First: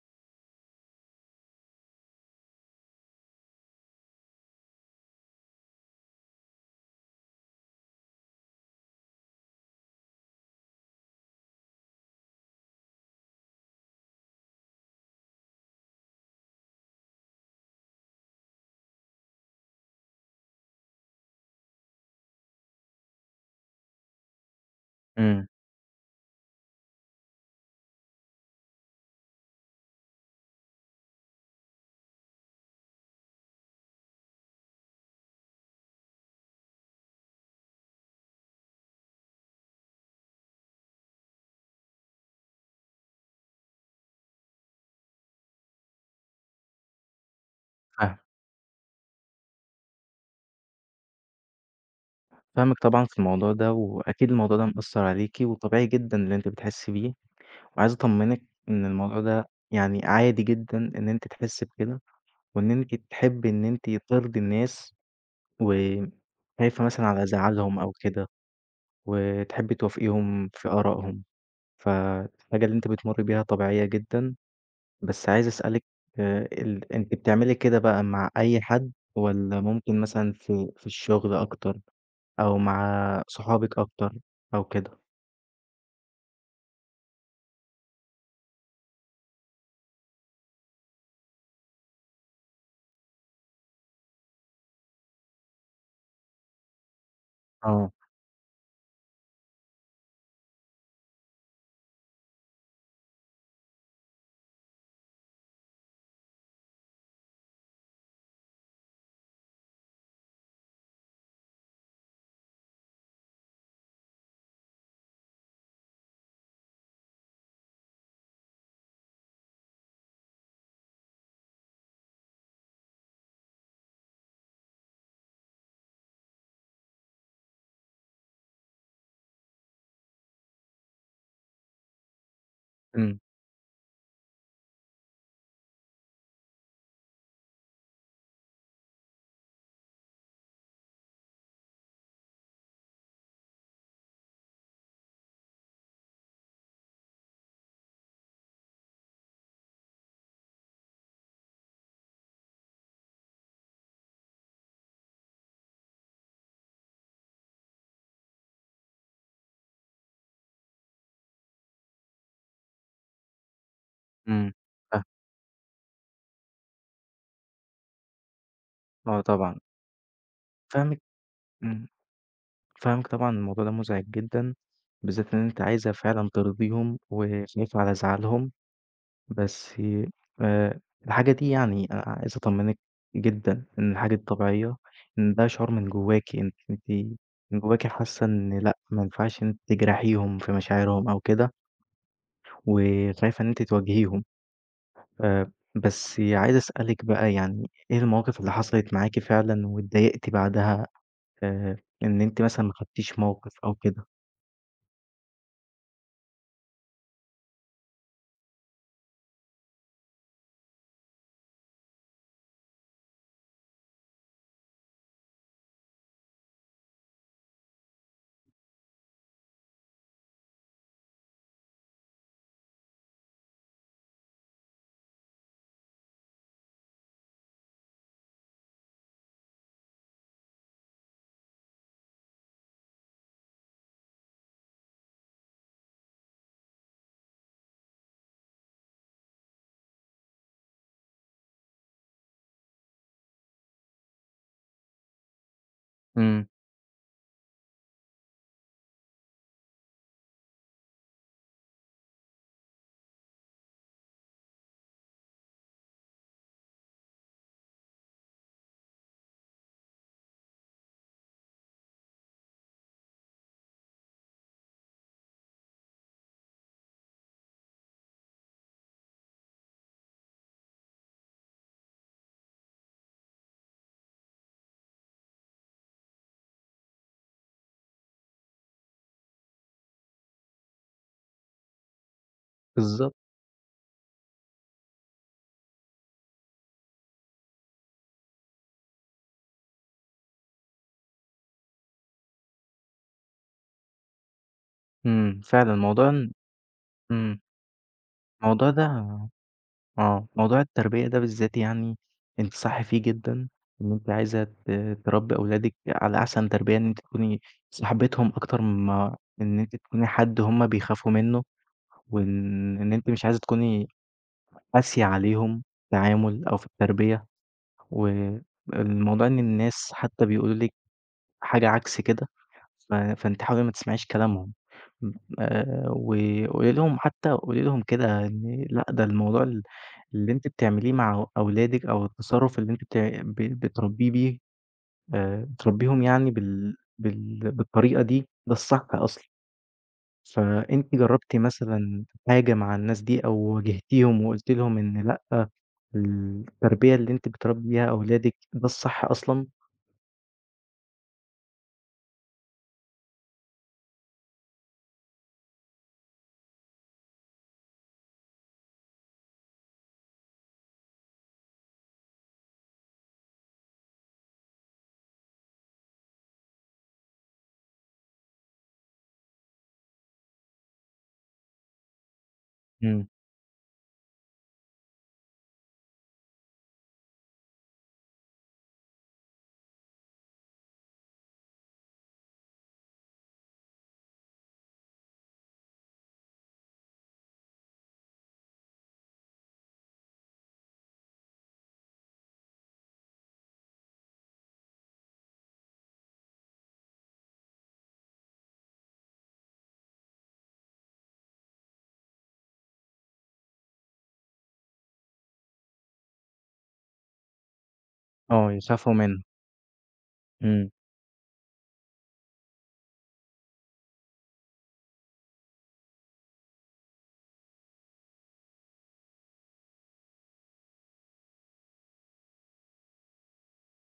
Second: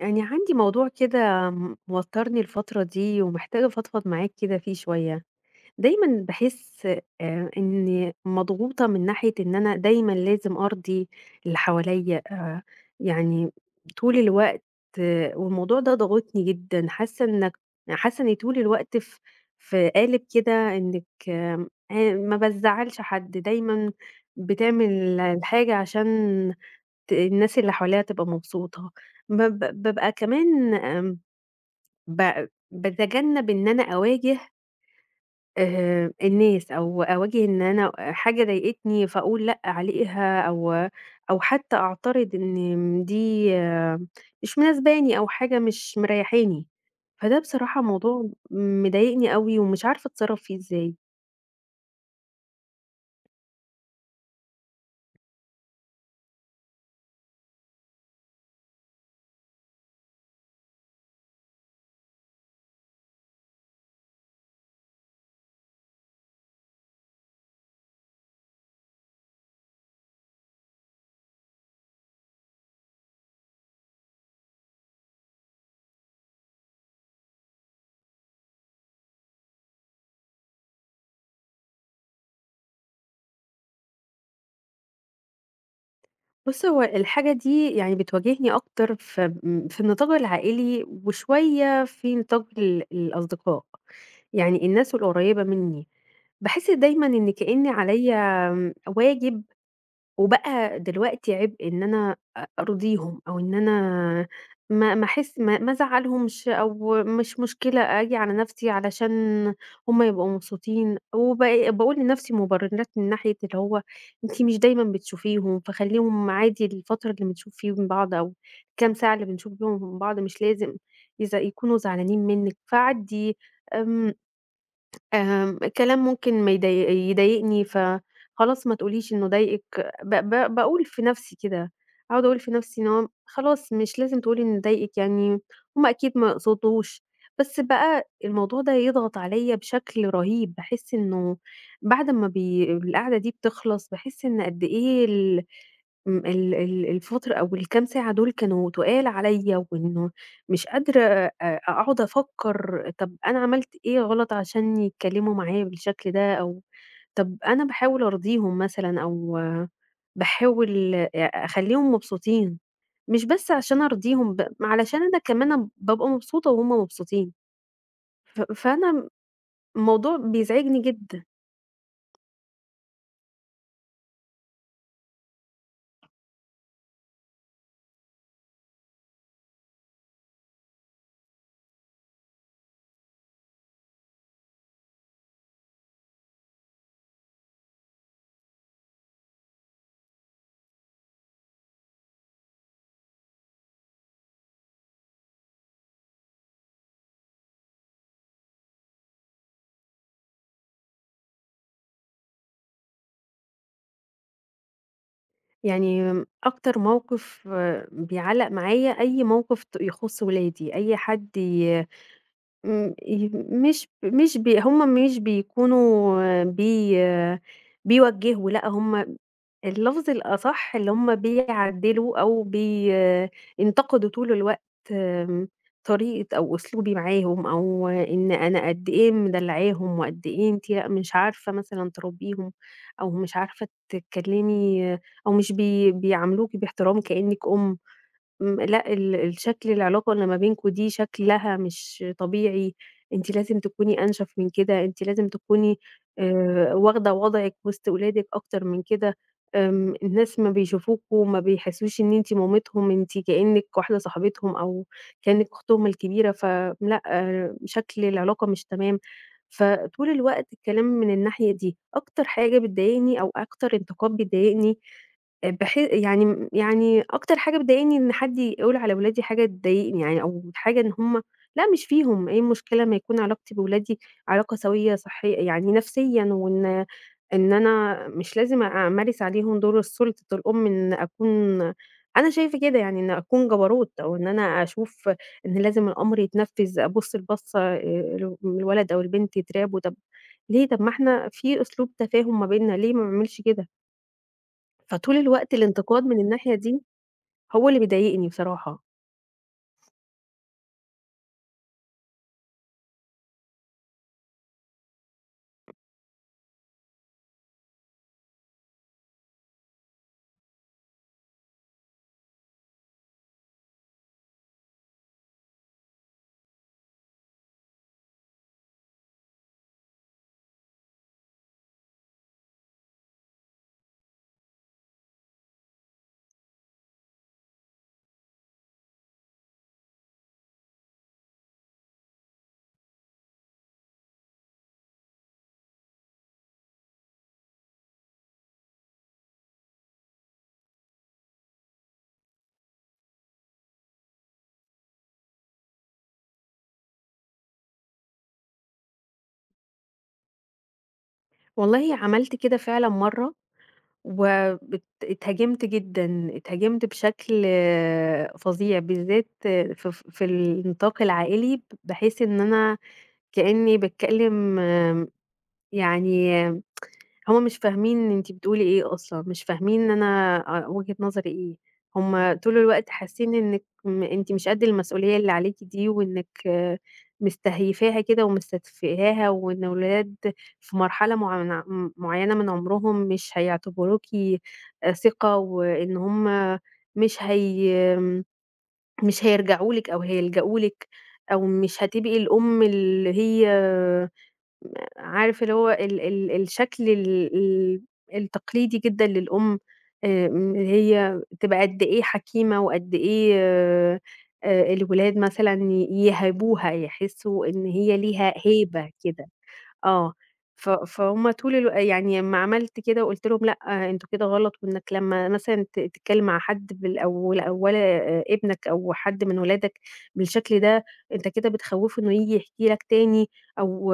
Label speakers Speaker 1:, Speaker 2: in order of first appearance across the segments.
Speaker 1: يعني عندي موضوع كده موترني الفترة دي ومحتاجة افضفض معاك كده فيه شوية، دايمًا باحس آآ، إني مضغوطة من ناحية إن أنا دايمًا لازم أرضي اللي حواليّا، آآ، يعني طول الوقت والموضوع ده ضاغطني جدًا، حاسّة إنك حاسة إني طول الوقت ف في قالب كده إنك آمم، ما بازعّلش حد، دايمًا بتعمل
Speaker 2: إمم.
Speaker 1: الحاجة عشان ت الناس اللي حواليها تبقى مبسوطة، بب بابقى كمان آمم، ب باتجنب إن أنا أواجه آآ الناس، أو أواجه إن أنا حاجة ضايقتني فاقول لأ عليها، أو أو حتى أعترض إن دي مش مناسباني أو حاجة مش مريحاني، فده بصراحة
Speaker 2: فاهمِك.
Speaker 1: موضوع مضايقني أوي ومش عارفة أتصرف فيه إزاي.
Speaker 2: فاهمِك طبعًا في الموضوع ده، وأكيد الموضوع ده مأثّر عليكِ، وطبيعي جدًا اللي أنتِ بتحسي بيه، وعايز أطمنِك إن الموضوع ده يعني عادي جدًا إن أنتِ تحسي بكده، وإن أنتِ تحبي إن أنتِ ترضي الناس وخايفة مثلًا على زعلهم أو كده، وتحبي توافقيهم في آرائهم، فالحاجة اللي أنتِ بتمُرّي بيها طبيعية جدًا، بس عايز أسألِك آآ، ال أنتِ بتعملي كده بقى مع أي حد والّا ممكن مثلًا في في الشغل أكتر أو مع صحابك أكتر أو كده؟
Speaker 1: بُصّ هو الحاجة دي يعني بتواجهني أكتر في م في النطاق العائلي وشوية في نطاق ال الأصدقاء، يعني الناس القريّبة مني باحس دايمًا إن كأني
Speaker 2: آه.
Speaker 1: عليَّ آمم، واجب وبقى دلوقتي عبء إن أنا أ أرضيهم أو إن أنا ما ما احس ما ما ازعلهمش أو مش مشكلة آجي على نَفْسي علشان هُم يبقوا مبسوطين، وبق باقول لنَفْسي مبررات من ناحية اللي هو أنتِ مش دايمًا بتشوفيهم، فخليهم عادي الفترة اللي بنشوف فيهم بعض أو الكام ساعة اللي بنشوف فيهم بعض مش لازم إذا يكونوا زعلانين منِك، فعدّي آمم، آمم، كلام ممكن ما يض يضايقني، فخلاص ما تقوليش إنه ضايقِك، ب ب باقول في نَفْسي كده، أقعد أقول في نَفْسي إن هو
Speaker 2: إمم.
Speaker 1: خلاص مش لازم تقولي إنه ضايقِك يعني، هُم أكيد ما يقصدوش، بس بقى الموضوع ده يضغط عليَّ بشكل رهيب، باحس إنه بعد ما بي القعدة دي بتخلص باحس إن قدّ إيه ال آمم ال ال الفُترة أو الكام ساعة دول كانوا تُقال عليَّ، وإنه مش قادرة أ أقعد أفكر طب أنا عملت إيه غلط عشان يتكلموا معايا بالشكل ده، أو طب أنا باحاول أرضيهم مثلًا أو باحاول أ أخليهم مبسوطين مش بس عشان أرضيهم ب
Speaker 2: إمم،
Speaker 1: ما علشان
Speaker 2: فاهمِك.
Speaker 1: أنا كمان بابقى مبسوطة وهُم مبسوطين، ف فأنا
Speaker 2: آه طبعًا.
Speaker 1: الموضوع بيزعجني
Speaker 2: فاهمِك
Speaker 1: جدًا.
Speaker 2: إمم، فاهمِك طبعًا، الموضوع ده مزعج جدًا، بالذات إن أنتِ عايزة فعلًا ترضيهم وخايفة على زعلهم، بس آآ، الحاجة دي يعني عايز أطمنِك جدًا إن الحاجة دي طبيعية، إن ده شعور من جواكِ أن أنتِ من جواكِ حاسة إن لأ ما ينفعش إن أنتِ تجرحيهم في مشاعرهم أو كده. وشايف إن أنتِ تواجهيهم، آآ، بس عايز أسألِك بقى يعني إيه المواقف اللي حصلت معاكِ فعلًا واتضايقتِ بعدها آآ، إن أنتِ مثلًا ما خدتيش موقف أو كده؟
Speaker 1: يعني أكتر موقف بيعَلّق معايا، أي موقف ت يخص ولادي، أي حد ي ام ي مش مش ب هُم مش بيكونوا بي بيوَجّهوا لأ هُم اللفظ الأصح اللي هُم بيعَدّلوا أو ب ينتقدوا طول الوقت آمم، طريقة أو أسلوبي معاهم، أو إن أنا قد إيه مدلعاهم وقد إيه أنتِ لأ مش عارفة مثلًا تربيهم، أو مش عارفة تتكلّمي، أو مش بي بيعاملوكِ باحترام كأنِّك أم، م لأ ال الشكل العلاقة إن ما بينكم دي شكلها مش طبيعي، أنتِ لازم تكوني أنشف من كده، أنتِ لازم تكوني
Speaker 2: إمم.
Speaker 1: آآ، واخدة وضعِك وسط ولادِك أكتر من كده، آمم، الناس أمّا بيشوفوكم ما بيحسوش إن أنتِ مامتهُم، أنتِ كأنِّك واحدة صاحبتهم أو كأنِّك أختهم الكبيرة، ف لأ، شكل العلاقة مش تمام، فطول الوقت الكلام من الناحية دي، أكتر حاجة بتضايقني أو أكتر انتقاد بيضايقني، بحي يعني يعني أكتر حاجة بتضايقني إن حد يقول على ولادي حاجة تضايقني، يعني أو حاجة إن هُم لا مش فيهم إيه المشكلة أمّا يكون علاقتي بولادي علاقة سويّة صحيّ يعني نفسيًا وإن إن أنا مش لازم أمارس عليهم دور السلطة الأم إنّي أكون أنا شايفة كده يعني إن
Speaker 2: بالضبط.
Speaker 1: أكون جبروت أو إن أنا أشوف إن لازم الأمر يتنفذ، أبُص البَصّة للولد أو البنت يترعبوا، طب ليه! طب ما إحنا في أسلوب تفاهم ما بيننا ليه ما أعملش كده؟ فطول
Speaker 2: إمم،
Speaker 1: الوقت
Speaker 2: فعلًا
Speaker 1: الإنتقاد
Speaker 2: الموضوع
Speaker 1: من
Speaker 2: إن
Speaker 1: الناحية دي،
Speaker 2: إمم.
Speaker 1: هو اللي بيضايقني
Speaker 2: الموضوع
Speaker 1: بصراحة.
Speaker 2: ده آه، موضوع التربية ده بالذات يعني أنتِ صح فيه جدًا، إن أنتِ عايزة ت تربي أولادِك على أحسن تربية إن أنتِ تكوني صاحبتهم أكتر من ما إن أنتِ تكوني حد هم بيخافوا منه، وإن أنتِ مش عايزة تكوني قاسية عليهم التعامل أو في التربية، والموضوع إن الناس حتى بيقولوا لِك حاجة عكس كده ف فأنتِ حاولي ما تسمعيش كلامهم آآ، وقولي لهم حتى قولي لهم كده لأ ده الموضوع ال اللي أنتِ بتعمليه مع أولادِك أو التصرف اللي أنتِ ت بت بتربيه بيه آآ، بتربيهم يعني بال بال بالطريقة دي، ده الصح أصلًا فأنتِ جربتِ مثلًا حاجة مع الناس دي أو واجهتيهم، وقلتِ لهم إن لأ التربية اللي أنتِ بتربي بيها أولادِك ده الصح أصلًا؟
Speaker 1: والله عملت كده فعلًا مرة، وات اتهاجمت جدًا، اتهاجمت بشكل فظيع، بالذات ف في النطاق العائلي بحيث إن أنا كأني باتكلم يعني هو مش فاهمين أنتِ بتقولي إيه أصلًا مش فاهمين إن أنا أ وجهة نظري إيه، هم طول الوقت
Speaker 2: إمم.
Speaker 1: حاسين إنك أنتِ مش قد المسؤولية اللي عليكِ دي وإنك آآ، مستهيفاها كده ومستتفهاها وإن الولاد في مرحلة معن م معيّنة من عمرهم مش هيعتبروكِ ثقة وإن هم مش هي مش هيرجعوا لِك أو هيلجأوا لِك أو مش هتبقي الأم اللي هي عارفة اللي هو ال ال الشكل ال ال التقليدي جدًا للأم آآ، إن هي تبقى قد إيه حكيمة وقد إيه الولاد مثلًا ي يِهابوها، يحسوا إن هي ليها
Speaker 2: آه
Speaker 1: هيبة
Speaker 2: يخافوا منه.
Speaker 1: كده. آه، ف
Speaker 2: إمم.
Speaker 1: فهُم طول الو يعني امّا عملت كده وقُلت لهم لأ أنتم كده غلط إنك لمّا مثلًا ت تتكلم مع حد بالاو أولي ابنك أو حد من ولادك بالشكل ده، أنت كده بتخوفه إنه ييجي يحكي لك تاني أو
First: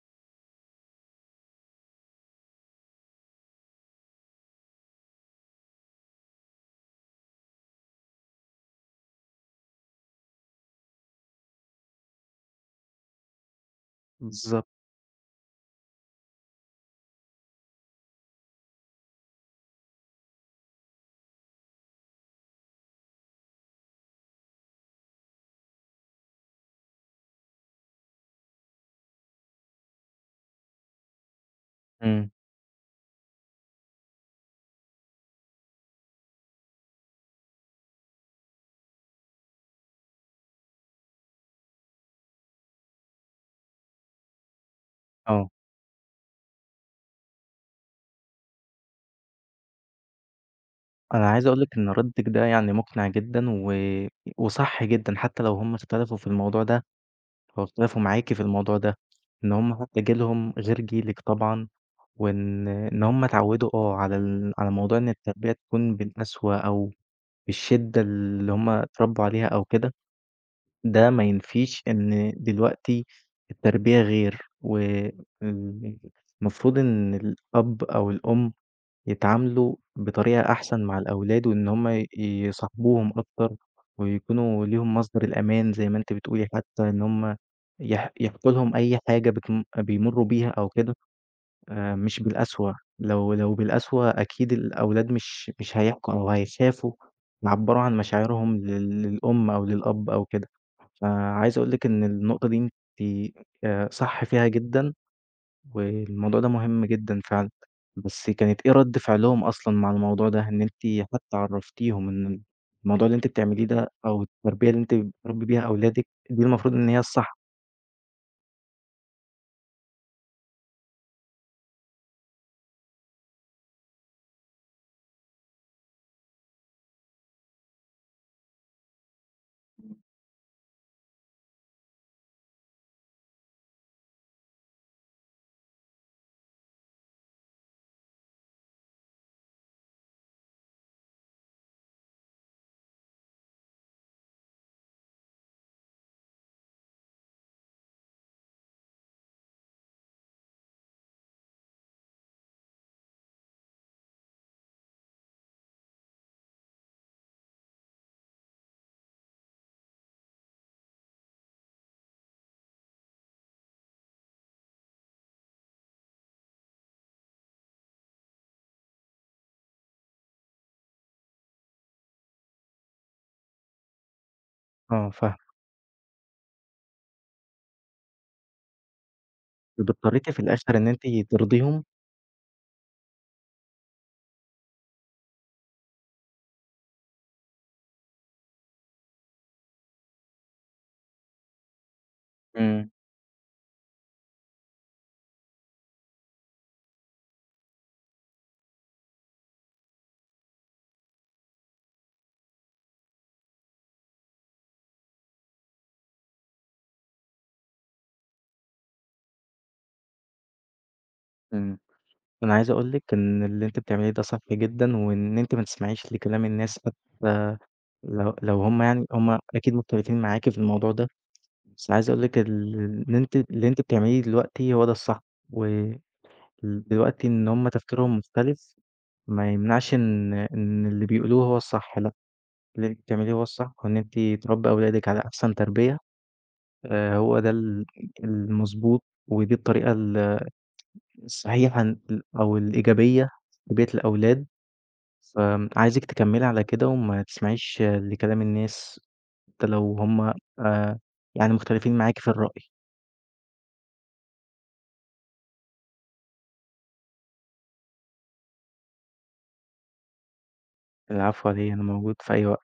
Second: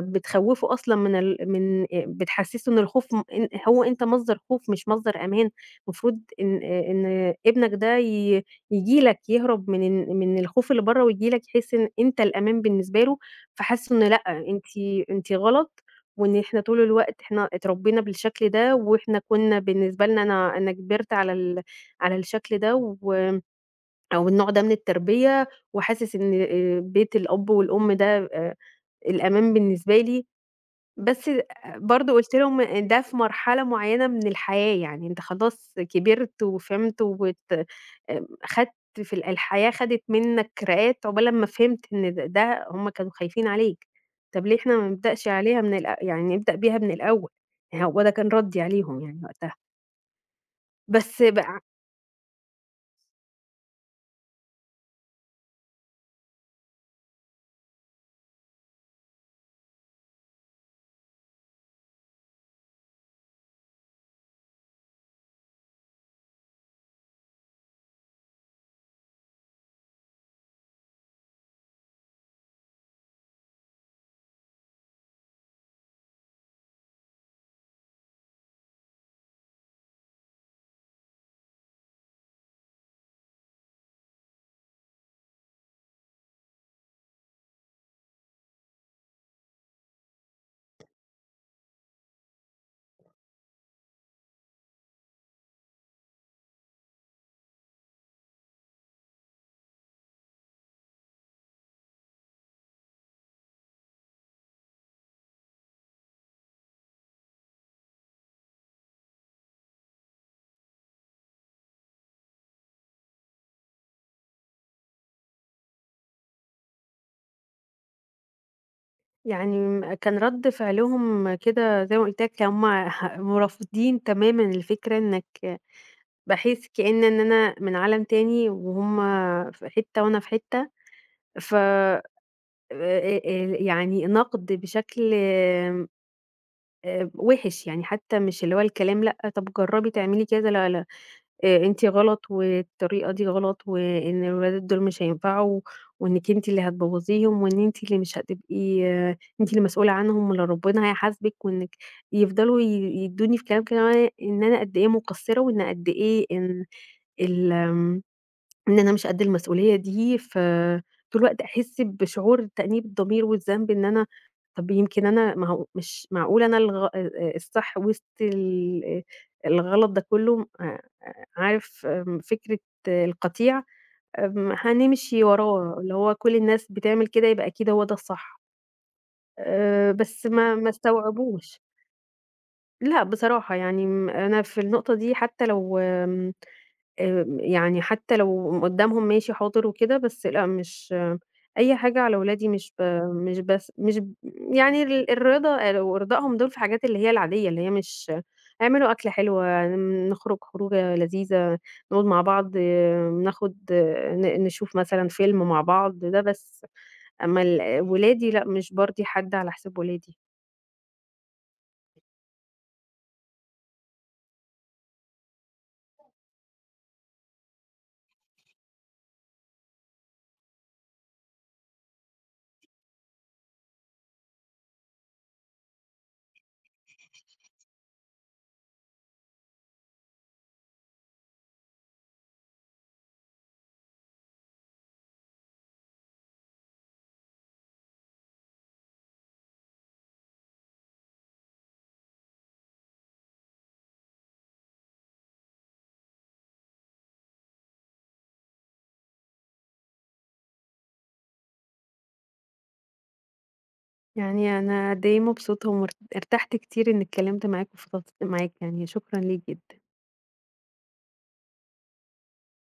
Speaker 1: بتخوفه أصلًا من ال من بتحسسه إن الخوف م إن هو أنت مصدر خوف مش مصدر أمان، المفروض إن آآ، إن ابنك ده ي ييجي لك يهرب من ال من الخوف اللي بره وييجي لك يحس إن أنت الأمان بالنسبة له، فحَسوا إن لأ أنتِ
Speaker 2: بالضبط.
Speaker 1: أنتِ غلط وإن إحنا طول الوقت إحنا اتربينا بالشكل ده وإحنا كنّا بالنسبة لنا أنا أنا كبرت على ال على الشكل ده و أو النوع ده من التربية، وحاسس إن آآ بيت الأب والأم ده الأمان بالنسبة لي، بس برضه
Speaker 2: إمم.
Speaker 1: قلت لهم إن ده في مرحلة معيّنة من الحياة يعني، أنت خلاص كبرت وفهمت وت خدت في ال الحياة خدت منك راقات عقبال امّا فهمت إن د ده هم كانوا خايفين عليك، طب ليه إحنا ما نبدأش
Speaker 2: آه.
Speaker 1: عليها من الأ يعني نبدأ بيها من الأول، هو ده كان ردي عليهم يعني وقتها. بس
Speaker 2: أنا
Speaker 1: بقى
Speaker 2: عايز
Speaker 1: ع
Speaker 2: اقول لِك إن ردِّك ده يعني مُقنع جدًا، و وصح جدًا، حتى لو هٌم اختلفوا في الموضوع ده، لو اختلفوا معاكِ في الموضوع ده، إن هُم حتى جيلُهم غير جيلِك طبعًا، وإن إن هُم اتعودوا أو على ال على موضوع إن التربيّة تكون بالقسوة أو بالشدة اللي هُم اتربوا عليها أو كده، ده ما ينفيش إن دلوقتي التربيّة غير، والمفروض إن الأب أو الأم يتعاملوا بطريقة أحسن مع الأولاد، وإن هُم ي يصاحبوهم أكتر، ويكونوا ليهم مصدر الأمان زي ما أنتِ بتقولي، حتى إن هُم يح يحكوا لهم أي حاجة بتم بيمروا بيها أو كده آآ، مش بالقسوة، لو لو بالقسوة أكيد الأولاد مش مش هيحكوا أو هيخافوا يعبّروا عن مشاعرهم لل للأم أو للأب أو كده. فعايز أقول لِك إن النقطة دي أنتِ آآ، صح فيها جدًا، والموضوع ده مهم جدًا فعلًا. بس كانت إيه رَد فعلهم أصلًا مع الموضوع ده؟ إن أنتِ حتى عرّفتيهم إن الموضوع اللي أنتِ بتعمليه ده أو التربية اللي أنتِ بتربّي بيها أولادِك دي المفروض إن هي الصح.
Speaker 1: يعني م كان رد فِعلهم كده زي ما قُلت لك كانوا هُم ح ورافضين تمامًا الفكرة إنك باحس كإن إن أنا من عالم تاني، وهُم في حتة وأنا في حتة، ف آآ، آآ، آآ يعني نَقد بشكل امم آآ وِحش، يعني حتى مش اللي هو الكلام لأ، طَب جرّبي تعملي كده لا لا، أ أنتِ غلط، والطريقة دي غلط، وإن الولاد دول مش هينفعوا، وإنِك أنتِ اللي هتبوّظيهم، وإن أنتِ اللي مش هتبقي أنتِ اللي مسؤولة عنهم وأن ربنا هيحاسبِك، وإنِك يفضلوا ي يدّوني في كلام كده [unintelligible] إن أنا قد إيه مقصّرة وإن قد إيه إن ال آمم إن أنا مش قد المسؤولية دي، ف طول الوقت أحس بشعور تأنيب الضمير والذنب إن أنا طَب يمكن أنا ما هو مش معقولة أنا الغ آآ آآ الصح وسط الإيه الغلط ده كلّه أ أ عارف آمم فكرة القطيع؟ آمم
Speaker 2: آه
Speaker 1: هنمشي
Speaker 2: فاهمِك.
Speaker 1: وراه، اللي هو كل الناس بتعمل كده يبقى أكيد هو ده الصح.
Speaker 2: طَب
Speaker 1: آآ بس
Speaker 2: اضطريتِ في
Speaker 1: ما ما
Speaker 2: الآخر إن أنتِ
Speaker 1: استوعبوش.
Speaker 2: ترضيهم؟
Speaker 1: لأ بصراحة، يعني م أنا في النقطة دي حتى لو آمم، آمم يعني حتى لو قم قدّامهم ماشي حاضر وكده، بس لأ مش أي حاجة على ولادي مش ب
Speaker 2: امم.
Speaker 1: مش بس مش ب يعني ال الرضا أو ارضائهم دول في حاجات اللي هي العاديّة، اللي هي مش اعملوا أكلة حلوة، نخرج خروجة لذيذة، نقعُد مع بعض، ناخد ن نشوف مثلًا فيلم مع بعض، ده بس. أما ال ولادي لأ مش بارضي حد على حساب ولادي.
Speaker 2: امم. أنا عايز أقول لِك إن اللي أنتِ بتعمليه ده صح جدًا، وإن أنتِ ما تسمعيش لكلام الناس [unintelligible] لو لو هُم يعني هُم أكيد مختلفين معاكِ في الموضوع ده، بس عايز أقول لِك ال اللي أنتِ اللي أنتِ بتعمليه دلوقتي هو ده الصح، و ال دلوقتي إن هُم تفكيرهم مختلف ما يمنعش إن إن اللي بيقولوه هو الصح لأ، اللي أنتِ بتعمليه هو الصح، وإن أنتِ تربّي أولادِك على أحسن تربيّة آآ هو ده ال المضبوط، ودي الطريقة ال الصحيحة إن أو الإيجابيّة لتربيّة الأولاد، فآمم عايزِك تكمّلي على كده وما تسمعيش لكلام الناس، حتى لو هُم آآ يعني مختلفين معاكِ في الرأي.
Speaker 1: يعني أنا قد إيه مبسوطة ومر ارتحت كتير إني اتكلّمت معاك وفضفضت معاك، يعني شكرًا ليك جدًا.
Speaker 2: العفو على إيه أنا موجود في أي وقت.